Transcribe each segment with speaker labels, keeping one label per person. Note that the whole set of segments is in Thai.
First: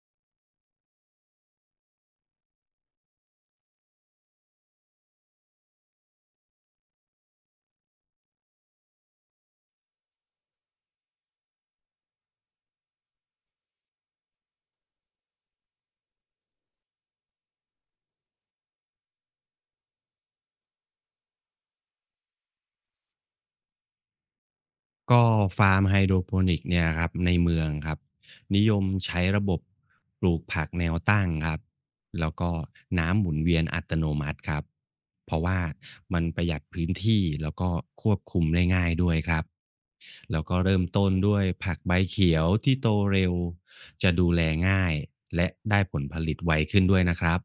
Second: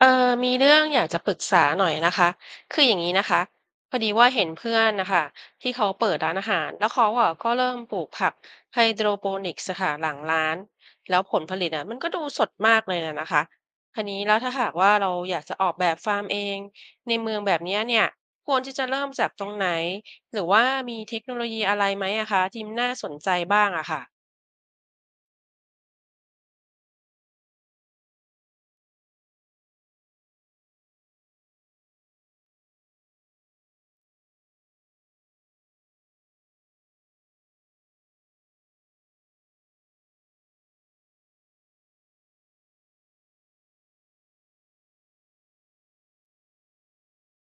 Speaker 1: เออมีเรื่องอยากจะปรึกษาหน่อยนะคะคืออย่างนี้นะคะพอดีว่าเห็นเพื่อนนะคะที่เขาเปิดร้านอาหารแล้วเขาอ่ะก็เริ่มปลูกผักไฮโดรโปนิกส์ค่ะหลังร้านแล้วผลผลิตอ่ะมันก็ดูสดมากเลยนะคะทีนี้แล้วถ้าหากว่าเราอยากจะออกแบบฟาร์มเองในเมืองแบบเนี่ยควรที่จะเริ่มจากตรงไหน หรือว่ามีเทคโนโลยีอะไรไหมอะคะที่น่าสนใจบ้างอะค่ะ
Speaker 2: ก็ฟาร์มไฮโดรโปนิกเนี่ยครับในเมืองครับนิยมใช้ระบบปลูกผักแนวตั้งครับแล้วก็น้ำหมุนเวียนอัตโนมัติครับเพราะว่ามันประหยัดพื้นที่แล้วก็ควบคุมได้ง่ายด้วยครับแล้วก็เริ่มต้นด้วยผักใบเขียวที่โตเร็วจะดูแลง่ายและได้ผลผลิตไวขึ้นด้วยนะครับ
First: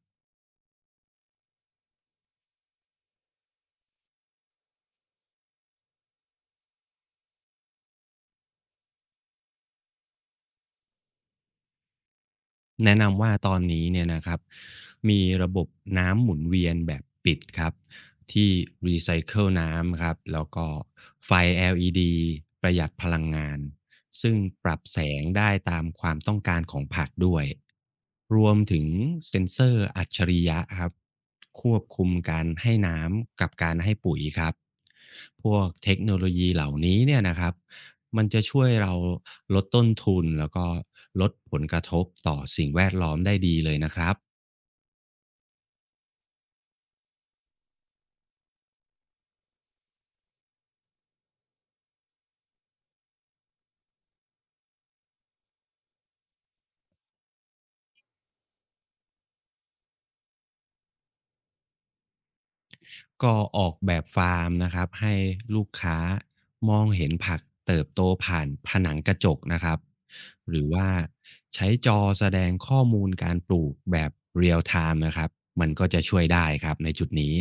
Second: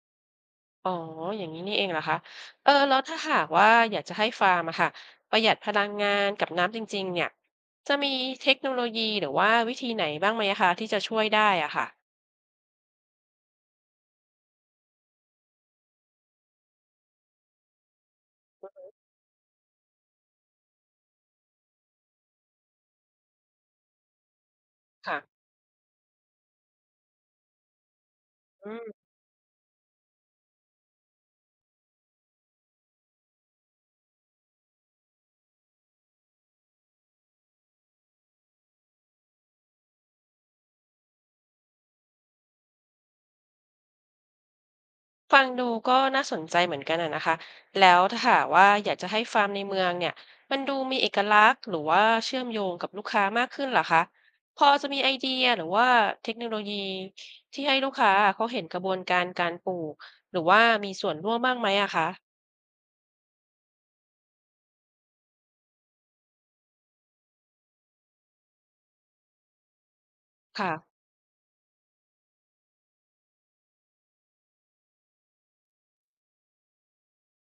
Speaker 1: อ๋ออย่างนี้นี่เองเหรอคะเออแล้วถ้าหากว่าอยากจะให้ฟาร์มอะค่ะประหยัดพลังงานกับน้ำจริงๆเนี่ยจะมีเทคโนโลยีหรือว่าวิธีไหนบ้างไหมอะคะที่จะช่วยได้อะค่ะ
Speaker 2: แนะนำว่าตอนนี้เนี่ยนะครับมีระบบน้ำหมุนเวียนแบบปิดครับที่รีไซเคิลน้ำครับแล้วก็ไฟ LED ประหยัดพลังงานซึ่งปรับแส
Speaker 1: ค่ะ
Speaker 2: งได้ตามความต้องการของผักด้วยรวม
Speaker 1: อื
Speaker 2: ถึง
Speaker 1: ม
Speaker 2: เซ็นเซอร์อัจฉริยะครับควบคุมการให้น้ำกับการให้ปุ๋ยครับพวกเทคโนโลยีเหล่านี้เนี่ยนะครับ มันจะช่วยเราลดต้นทุนแล้วก็ลดผลกระทบต่อสิ่งแวดล้อมได้ดีเลยนะครับ
Speaker 1: ฟังดูก็น่าสนใจเหมือนกันอะนะคะแล้วถ้าหากว่าอยากจะให้ฟาร์มในเมืองเนี่ยมันดูมีเอกลักษณ์หรือว่าเชื่อมโยงกับลูกค้ามากขึ้นเหรอคะพอจะมีไอเดียหรือว่าเทคโนโลยีที่ให้ลูกค้าเขาเห็นกระบวนการการปลูกหรือว่ามีส่วนร่วมบ้างไหมอะคะ
Speaker 2: ก็ออกแบบฟาร์มนะครับให้ลูกค้ามองเห็นผักเติบโตผ่านผนังกระจกนะครับหรือ
Speaker 1: ค่ะ
Speaker 2: ว่าใช้จอแสดงข้อมูลการปลูกแบบเรียลไทม์นะครับมันก็จะช่วยได้ครับในจุดนี้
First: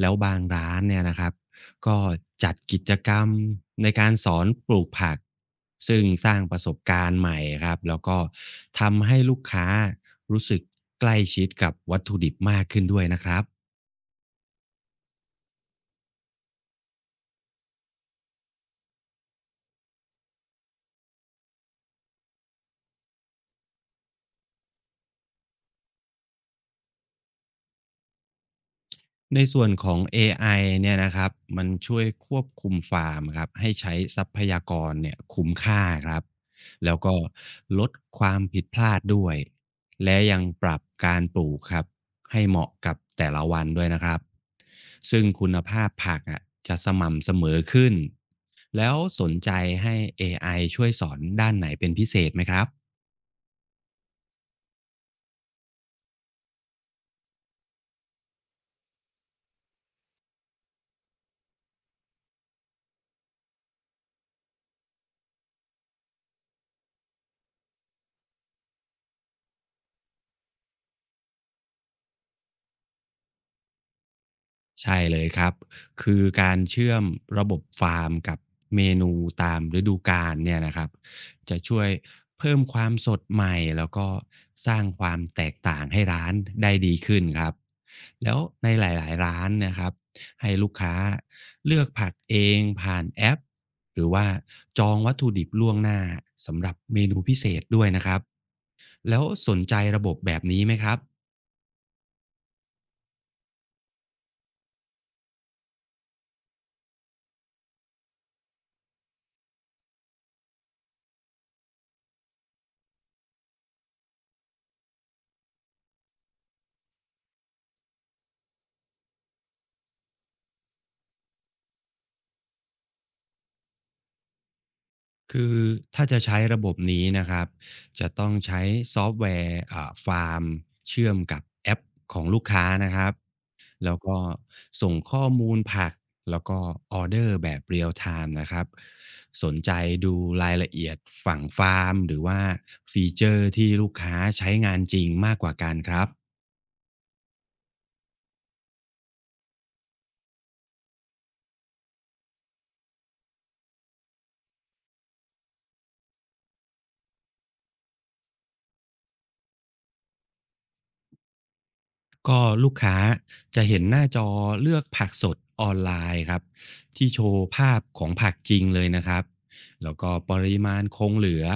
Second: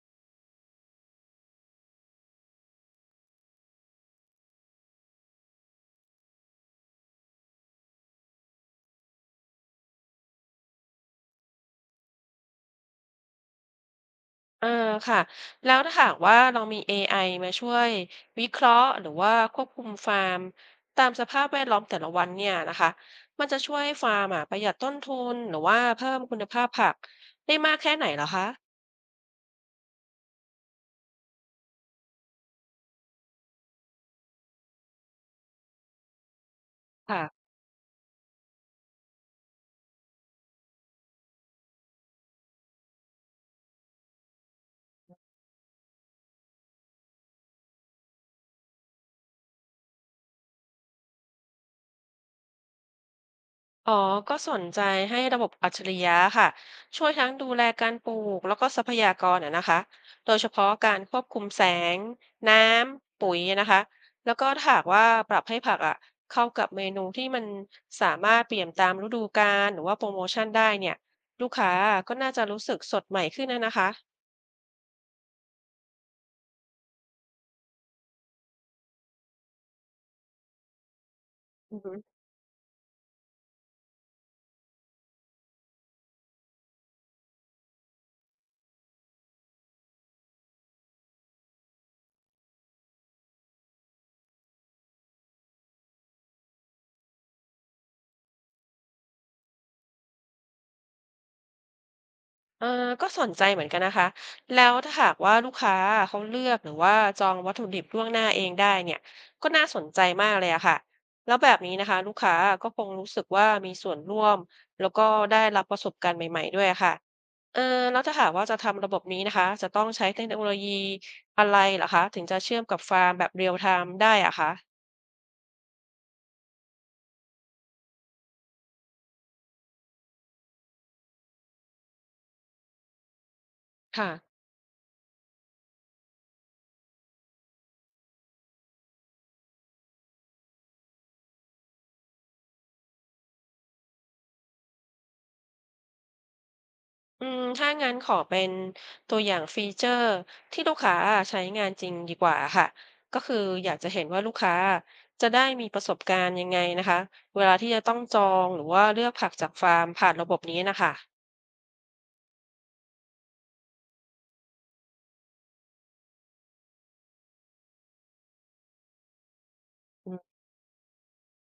Speaker 2: แล้วบางร้านเนี่ยนะครับก็จัดกิจกรรมในการสอนปลูกผักซึ่งสร้างประสบการณ์ใหม่ครับแล้วก็ทำให้ลูกค้ารู้สึกใกล้ชิดกับวัตถุดิบมากขึ้นด้วยนะครับ
Speaker 1: เออค่ะแล้วถ้าหากว่าเรามีเอไอมาช่วยวิเคราะห์หรือว่าควบคุมฟาร์มตามสภาพแวดล้อมแต่ละวันเนี่ยนะคะมันจะช่วยให้ฟาร์มอะประหยัดต้นทุนหรือว่าเพิ่มคุณภาพผักได้มากแค่ไหนเหรอคะ
Speaker 2: ในส่วนของเอไอเนี่ยนะครับ มันช่วยควบคุมฟาร์มครับ ให้ใช้ทรัพยากรเนี่ยคุ้มค่าครับ แล้วก็
Speaker 1: ค่ะ
Speaker 2: ลดความผิดพลาดด้วย และยังปรับการปลูกครับให้เหมาะกับแต่ละวันด้วยนะครับ ซึ่งคุณภาพผักอ่ะจะสม่ำเสมอขึ้น แล้วสนใจให้ AI ช่วยสอนด้านไหนเป็นพิเศษไหมครับ
Speaker 1: อ๋อ ก็สนใจให้ระบบอัจฉริยะค่ะ ช่วยทั้งดูแลการปลูกแล้วก็ทรัพยากรอะนะคะ โดยเฉพาะการควบคุมแสงน้ำปุ๋ยนะคะ แล้วก็ถ้าหากว่าปรับให้ผักอ่ะเข้ากับเมนูที่มันสามารถเปลี่ยนตามฤดูกาลหรือว่าโปรโมชั่นได้เนี่ยลูกค้าก็น่าจะรู้สึกสดใหม่ขึ้นนะคะ
Speaker 2: ใช่เลยครับ คือการเชื่อมระบบฟาร์มกับเมนูตามฤดูกาลเนี่ยนะครับจะช่วยเพิ่มความสดใหม่แล้วก็สร้างความแตกต่างให้ร้านได้ดีขึ้นครับแล้วในหลายๆร้านเนะครับให้ลูกค้าเลือกผักเองผ่านแอปหรือว่าจองวัตถุดิบล่วงหน้าสำหรับเมนูพิเศษด้วยนะครับแล้วสนใจระบบแบบนี้ไหมครับ
Speaker 1: เออก็สนใจเหมือนกันนะคะแล้วถ้าหากว่าลูกค้าเขาเลือกหรือว่าจองวัตถุดิบล่วงหน้าเองได้เนี่ยก็น่าสนใจมากเลยอะค่ะแล้วแบบนี้นะคะลูกค้าก็คงรู้สึกว่ามีส่วนร่วมแล้วก็ได้รับประสบการณ์ใหม่ๆด้วยอะค่ะเออแล้วถ้าหากว่าจะทำระบบนี้นะคะจะต้องใช้เทคโนโลยีอะไรเหรอคะถึงจะเชื่อมกับฟาร์มแบบเรียลไทม์ได้อะคะ
Speaker 2: คือถ้าจะใช้ระบบนี้นะครับจะต้องใช้ซอฟต์แวร์ฟาร์มเชื่อมกับแอปของลูกค้านะครับแล้ว
Speaker 1: ค่ะ
Speaker 2: ก็ส่งข้อมูลผักแล้วก็ออเดอร์แบบเรียลไทม์นะครับสนใจดูรายละเอียดฝั่งฟาร์มหรือว่าฟีเจอร์ที่ลูกค้าใช้งานจริงมากกว่ากันครับ
Speaker 1: อืมถ้างั้นขอเป็นตัวอย่างฟีเจอร์ที่ลูกค้าใช้งานจริงดีกว่าค่ะก็คืออยากจะเห็นว่าลูกค้าจะได้มีประสบการณ์ยังไงนะคะเวลาที่จะต้องจองหรือว่าเลือกผักจากฟาร์มผ่านระบบนี้นะคะ
Speaker 2: ก็ลูกค้าจะเห็นหน้าจอเลือกผักสดออนไลน์ครับที่โชว์ภาพของผักจริงเลยนะครับแล้วก็
Speaker 1: อม
Speaker 2: ปริมาณคงเหลือ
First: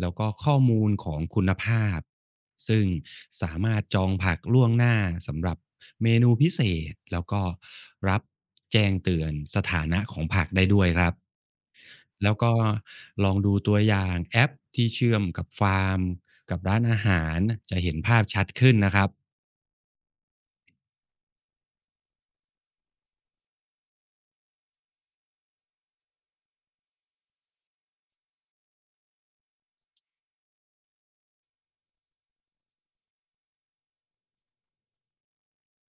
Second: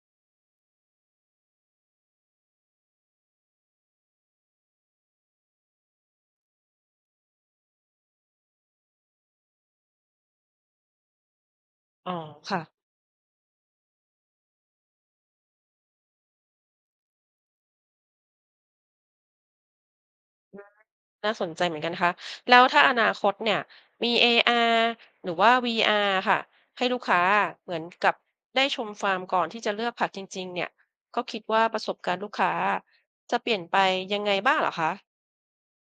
Speaker 2: แล้วก็ข้อมูลของคุณภาพซึ่งสามารถจองผักล่วงหน้าสำหรับเมนูพิเศษแล้วก็รับแจ้งเตือนสถานะของผักได้ด้วยครับ
Speaker 1: อ๋อ
Speaker 2: แล้วก็
Speaker 1: ค่ะ
Speaker 2: ลองดูตัวอย่างแอปที่เชื่อมกับฟาร์มกับร้านอาหารจะเห็นภาพชัดขึ้นนะครับ
Speaker 1: น่าสนใจเหมือนกันนะคะแล้วถ้าอนาคตเนี่ยมี AR หรือว่า VR ค่ะให้ลูกค้าเหมือนกับได้ชมฟาร์มก่อนที่จะเลือกผักจริงๆเนี่ยก็คิดว่าประสบการณ์ลูกค้าจะเปลี่ยนไปยังไงบ้างเหรอคะ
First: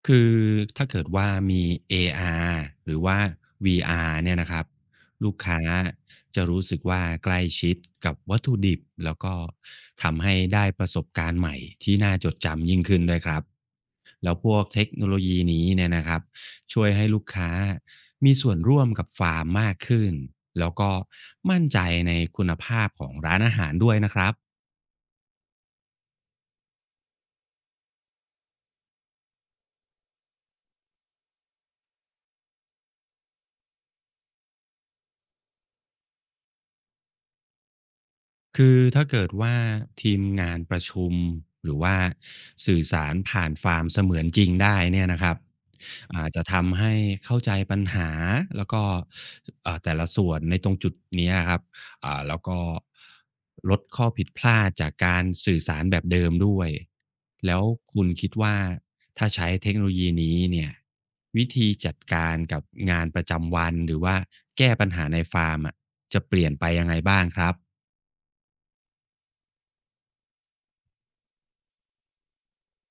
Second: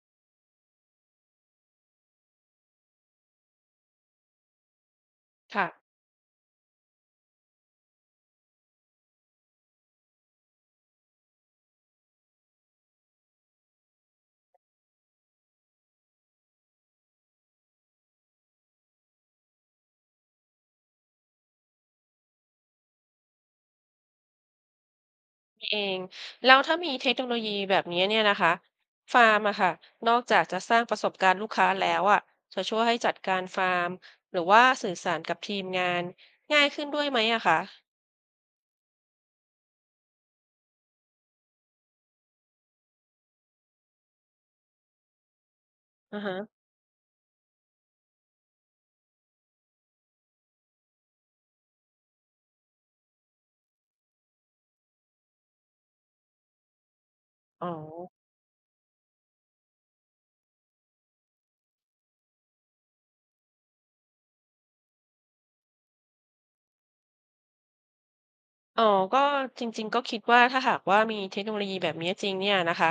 Speaker 2: คือถ้าเกิดว่ามี AR หรือว่า VR เนี่ยนะครับลูกค้า
Speaker 1: ค่ะ
Speaker 2: จะรู้สึกว่าใกล้ชิดกับวัตถุดิบแล้วก็ทำให้ได้ประสบการณ์ใหม่ที่น่าจดจำยิ่งขึ้นด้วยครับแล้วพวกเทคโนโลยีนี้เนี่ยนะครับช่วยให้ลูกค้ามีส่วนร่วมกับฟาร์มมากขึ้นแล้วก็มั่นใจในคุณภาพของร้านอาหารด้วยนะครับ
Speaker 1: เองแล้วถ้ามีเทคโนโลยีแบบนี้เนี่ยนะคะฟาร์มอะค่ะนอกจากจะสร้างประสบการณ์ลูกค้าแล้วอะจะช่วยให้จัดการฟาร์มหรือว่าสื่อสารกับทีมงานง่ายขึ้นด้วยไหมอะคะ
Speaker 2: คือถ้าเกิดว่าทีมงานประชุมหรือว่าสื่อสารผ่านความเสมือนจริงได้เนี่ยนะครับ
Speaker 1: อือ
Speaker 2: อาจ
Speaker 1: ฮะ
Speaker 2: จะทำให้เข้าใจปัญหาแล้วก็แต่ละส่วนในตรงจุดเนี้ยครับแล้วก็ลดข้อผิดพลาดจากการสื่อสารแบบเดิมด้วยแล้ว
Speaker 1: อ๋อ
Speaker 2: คุณคิดว่าถ้าใช้เทคโนโลยีนี้เนี่ยวิธีจัดการกับงานประจำวันหรือว่าแก้ปัญหาในฟาร์มอะจะเปลี่ยนไปยังไงบ้างครับ
Speaker 1: อ๋อก็จริงๆก็คิดว่าถ้าหากว่ามีเทคโนโลยีแบบนี้จริงเนี่ยนะคะ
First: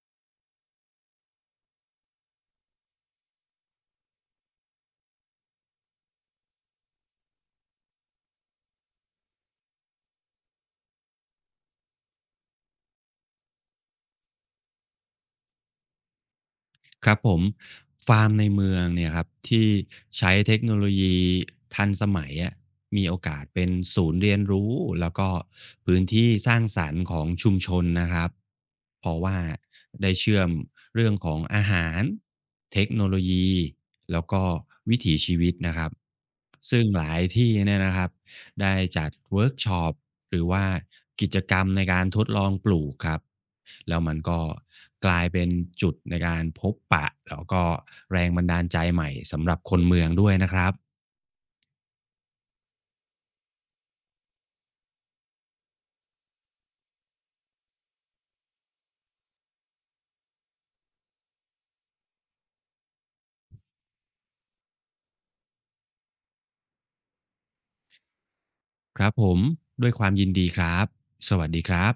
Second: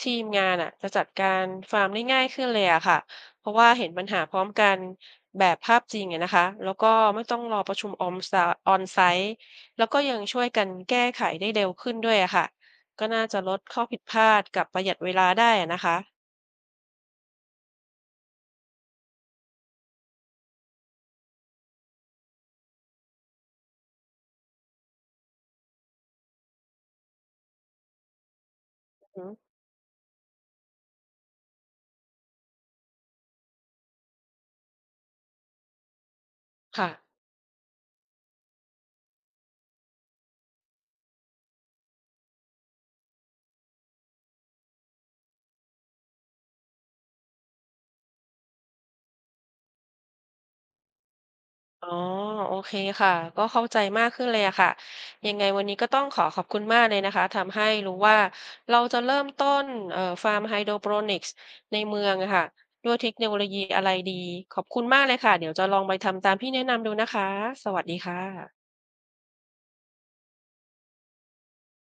Speaker 1: ทีมงานอะจะจัดการฟาร์มได้ง่ายขึ้นเลยอะค่ะเพราะว่าเห็นปัญหาพร้อมกันแบบภาพจริงอะนะคะแล้วก็ไม่ต้องรอประชุมออนไซต์แล้วก็ยังช่วยกันแก้ไขได้เร็วขึ้นด้วยอะค่ะก็น่าจะลดข้อผิดพลาดกับประหยัดเวลาได้อะนะคะ
Speaker 2: ครับผมฟาร์มในเมืองเนี่ยครับที่ใช้เทคโนโลยีทันสมัยอะมีโอกาสเป็นศูนย์เรียนรู้แล้วก็พื้นที่สร้างสรรค์ของชุมชนนะครับเพ
Speaker 1: อือ
Speaker 2: ราะ
Speaker 1: ฮึ
Speaker 2: ว่าได้เชื่อมเรื่องของอาหารเทคโนโลยีแล้วก็วิถีชีวิตนะครับซึ่ง
Speaker 1: ค่ะ
Speaker 2: หลายที่เนี่ยนะครับ ได้จัดเวิร์กช็อปหรือว่ากิจกรรมในการทดลองปลูกครับแล้วมันก็กลายเป็นจุดในการพบปะแล้วก็แรงบันดาลใจใหม่สำหรับคนเมืองด้วยนะครับ
Speaker 1: อ๋อโอเคค่ะก็เข้าใจมากขึ้นเลยอะค่ะยังไงวันนี้ก็ต้องขอขอบคุณมากเลยนะคะทำให้รู้ว่าเราจะเริ่มต้นฟาร์มไฮโดรโปรนิกส์ในเมืองอะค่ะด้วยเทคโนโลยีอะไรดีขอบคุณมากเลยค่ะเดี๋ยวจะลองไปทำตามที่แนะนำดูนะคะสวัสดีค่ะ
Speaker 2: ครับผมด้วยความยินดีครับสวัสดีครับ